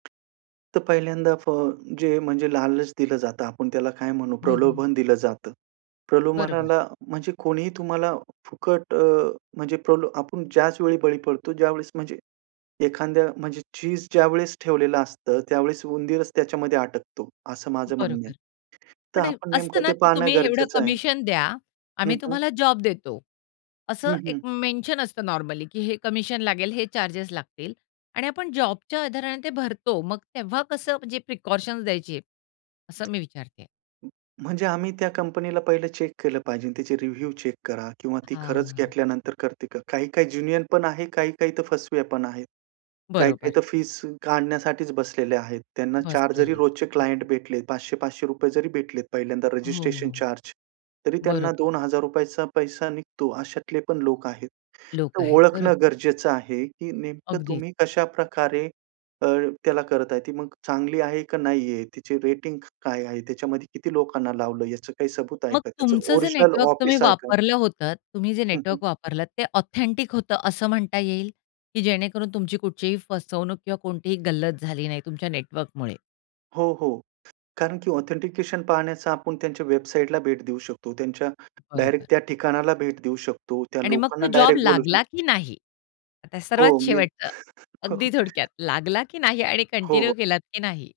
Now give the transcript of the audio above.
तर पहिल्यांदा फ जे म्हणजे लालच दिलं जातं आपण त्याला काय म्हणू, हं, हं. प्रलोभन दिलं जातं. बरोबर. प्रलोभनाला म्हणजे कोणीही तुम्हाला फुकट अ, म्हणजे प्रल आपण ज्याच वेळी बळी पडतो ज्यावेळेस म्हणजे एखाद्या म्हणजे चिज ज्यावेळेस ठेवलेलं असतं त्यावेळेस उंदीरच त्याच्यामध्ये अटकतो असं माझं म्हणणं आहे. बरोबर. तर पण आपण असतं नेमकं ना, ते की पाहणं तुम्ही एवढं गरजेचं आहे. कमिशन द्या आम्ही हं, हं. तुम्हाला जॉब देतो, हं, असं एक हं. मेन्शन असतं नॉर्मली, की हे कमिशन लागेल हे चार्जेस लागतील आणि आपण जॉबच्या आधाराने ते भरतो. मग तेव्हा कसं म्हणजे प्रिकॉशन्स द्यायची असं मी विचारतेय? म्हणजे आम्ही त्या कंपनीला पहिलं चेक केलं पाहिजे त्याचे रिव्ह्यू चेक करा किंवा ती खरंच हां. घेतल्यानंतर करते करा. काही-काही ज्येन्युअन पण आहे, काही-काही तर फसव्या पण आहेत. काही-काही बरोबर. तर फीस काढण्यासाठीच बसलेले आहेत. त्यांना 4 जरी बसलेले. रोजचे क्लायंट भेटलेत ₹500-500 जरी भेटलेत पहिल्यांदा हो, रजिस्ट्रेशन हो. चार्ज तरी त्यांना बरोबर. ₹2,000चा पैसा निघतो अशातले पण लोक आहेत. लोक तर आहेत ओळखणं बरोबर. गरजेचं आहे, की नेमकं अगदीच. तुम्ही कशाप्रकारे, अ, त्याला करत आहे ती मग चांगली आहे का नाहीये, त्याची रेटिंग काय आहे? त्याच्यामध्ये किती लोकांना लावलं याचं काही सबूत आहे मग का? त्याचं तुमचं जे ओरिजिनल नेटवर्क तुम्ही ऑफिस आहे का? वापरलं होतं. तुम्ही जे हं, हं. नेटवर्क वापरलं ते ऑथेंटिक होतं असं म्हणता येईल, की जेणेकरून तुमची कुठचीही फसवणूक किंवा कोणतीही गल्लत झाली नाही तुमच्या नेटवर्कमुळे? हो, हो कारण की ऑथेंटिकेशन पाहण्याचा आपण त्यांच्या वेबसाईटला भेट देऊ शकतो. त्यांच्या बरोबर. डायरेक्ट त्या ठिकाणाला भेट देऊ शकतो. त्या आणि मग लोकांना तो जॉब डायरेक्ट बोलू लागला, शकतो. की नाही? आता हो, सर्वात मी शेवटच, हो, अगदी हो. थोडक्यात लागला की नाही आणि हो, हो. कंटिन्यू केलात की नाही?